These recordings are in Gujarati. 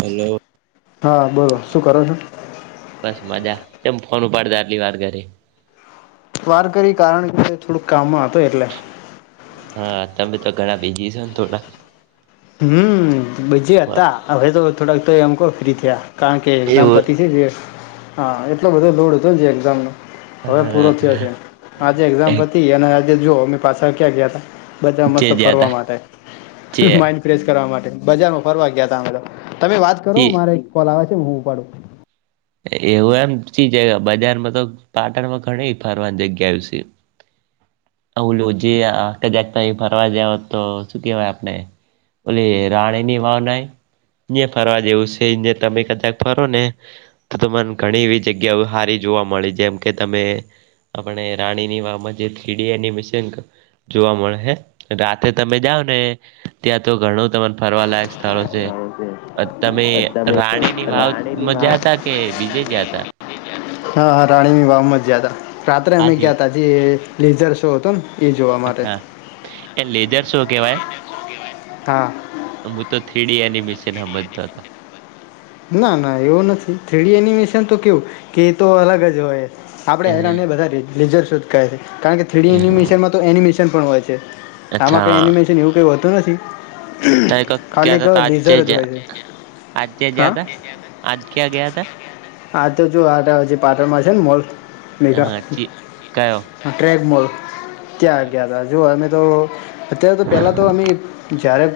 હલો હા બોલો હ શું કરો છો બસ મજા કેમ ફોન ઉપાડતા આટલી વાર કરી વાર કરી કારણ કે થોડુંક કામમાં હતો એટલે હા તમે તો ઘણા બિઝી છો ને થોડા હમ બીઝી હતા હવે તો થોડાક તો એમ કહોફ્રી થયા કારણ કે એક્ઝામ એવું પતી છે હા એટલો બધો લોડ હતો જે એક્ઝામનો હવે પૂરો થયો છે આજે એક્ઝામ પતી અને આજે જોઓ મે પાછા ક્યાં ગયા હતા બજારમાં જે મસ્ત ગયા ફરવા તા માટે જે માઈન્ડ ફ્રેશ કરવા માટે બજારમાં ફરવા ગયા હતા એમ તો તમે વાત કરો મારે એક કોલ આવે છે હું ઉપાડું એવું એમ ચી જગ્યા બજારમાં તો પાટણમાં ઘણી ફરવાની જગ્યાઓ છે ઓલું જે આ જાગતા ફરવા જાવ તો શું કહેવાય આપને ઓલી રાણીની વાાવ નહી ન્યા ફરવા જેવું છે તમે કદાચ ફરો ને તો તને ઘણી એવી જગ્યાઓ સારી જોવા મળી જેમ કે તમે આપણે રાણીની વાવમાં જે થ્રીડી એનિમિશન જોવા મળશે રાતે તમે જાઓ ને ત્યાં તો ઘણું તને ફરવાલાાયક સ્થળો છે સારું તમે છે તમે રાણી ની રાણીની વાવમાં વાવ જાતા કે બીજે જાતા હા હા રાણીની વાવમાં જ જયા તા રાત્રે હા અમે જી ગયા ત જે લેઝર શો હતો ને એ જોવા માટે અચ્છા એ લેજર શૉ કહેવાય હા હું તો થ્રી ડી એનીમિશન સમજતો હતો ના ના એવો નથી થ્રીડી એનિમેશન તો કેવું કે એ તો અલગ જ હોય આપણે એ બધા લેઝર શો કહે છે કારણ કે થ્રીડી એનિમેશન એન એમ પણ હોય છે આમા કઇ અચ્છા એનિમેશન એવું કઈ હોતું નથી ત ક ખાલી ક્યા કયો ત આજે લૅઝર જ હોય છે આજે હા જયાતા આજ ક્યાં ગયા તા આ તો જો આ હજી પાટણમાં છે ને મોલ મેઘા હ કયો હા ટ્રેક મોલ એવું ત્યાં એમ. ગયા હતા જોઓ અમે તો અત્યારે તો પેલા તો અમે જ્યારે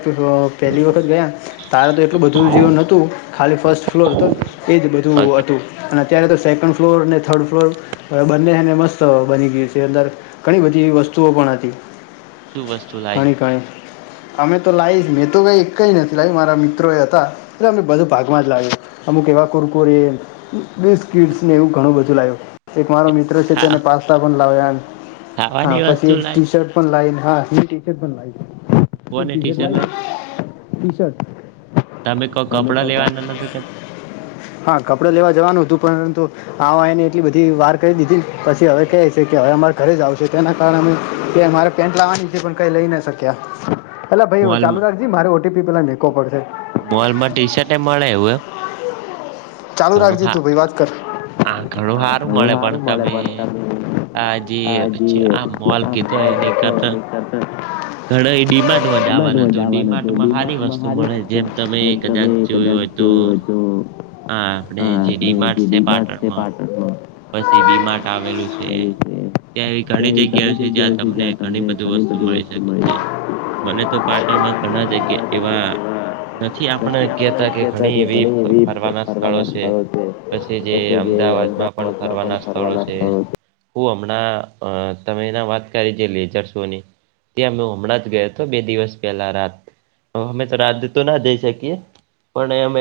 પહેલી વખત ગયા તારેા તો એટલું બધું જેવું નોતું ખાલી ફર્સ્ટ ફ્લોર તો એજ બધું અચ્છા હતું અને અત્યારે તો સેકન્ડ ફ્લોર ને થર્ડ ફ્લોર હવે બંનેને મસ્ત બની ગયુ છે અંદર ઘણી બધી વસ્તુઓ પણ હતી શું વસ્તુ લાઈ કણી કાય અમે તો લાઇવ મેં તો કઈ એકય નથી લાવી મારા મિત્રોય હતા એટલે અમને બધો ભાગમાં જ લાગ્યું અમુક એવા કુરકુરે બિસ્કીિટ ને એવું ઘણું બધું લાગ્યું એક મારો મિત્ર છે ખા તેને પાસ્તા પણ લાવ્યાન હા ખાવાની પછી વસ્તુ એક લાઈ ટી શર્ટ પણ લાઈન હા ટી શર્ટ પણ લાઈ એક ટી શર્ટ લાઈ, ટી શર્ટ તમે કોઈ તો કપડા કહો લેવાના નથી કેતા હા કપડે લેવા જવાનું હતું પરંતુ આ એને એટલી બધી વાર કરી દીધી પછી હવે ક છે કે હવે અમારે ઘરે જ આવશું તેના કારણે અમે મારે પેન્ટ લાવવાની છે પણ કંઈ લઈ ન શક્યા એટલે ભાઈ ચાલુ મોલમાં રાખજ મારે ઓટીપી પેલા લખો પડશે. મોલ માં ટી શર્ટ એ મળે એવું એમ ચાલું ઘણું રાખજે હા તું ભાઈ વાત કર હા ઘણું સારું ઘણું મળે પણ સારું મળે તમે પણ તમે આ જે હાજી આ મોલ કીધો મોબાઈલ છે એની તો કરતા કરતાં ઘણા એ ડીમાર્ટમાં જવાનું હતું ડીમાર્ટમાં સારી વસ્તુ મળે જેમ તમે કદાચ જોયું હોય. તો હ આપણે જે ડીમાર્ટ છે પાટણમાં પછી વી માર્ટ આવેલું છે ત્યાં એવી ઘણી જગ્યાઓ છે જ્યાં તમને ઘણી બધી વસ્તુ મળી શકે છે. મને તો પાટણમાં ઘણા જગ્યા એવા નથી આપણે કહેતા કે ઘણી એવી ફરવાના સ્થળો છે પછી જે અમદાવાદમાં પણ ફરવાના સ્થળો છે. હું હમણાં અ તમે એના વાત કરી છે લેચર સોની ત્યાં મેં હમણાં જ ગયો હતો બે દિવસ પહેલા રાત અમે તો રાદ તો ના જઈ શકીએ પણ અમે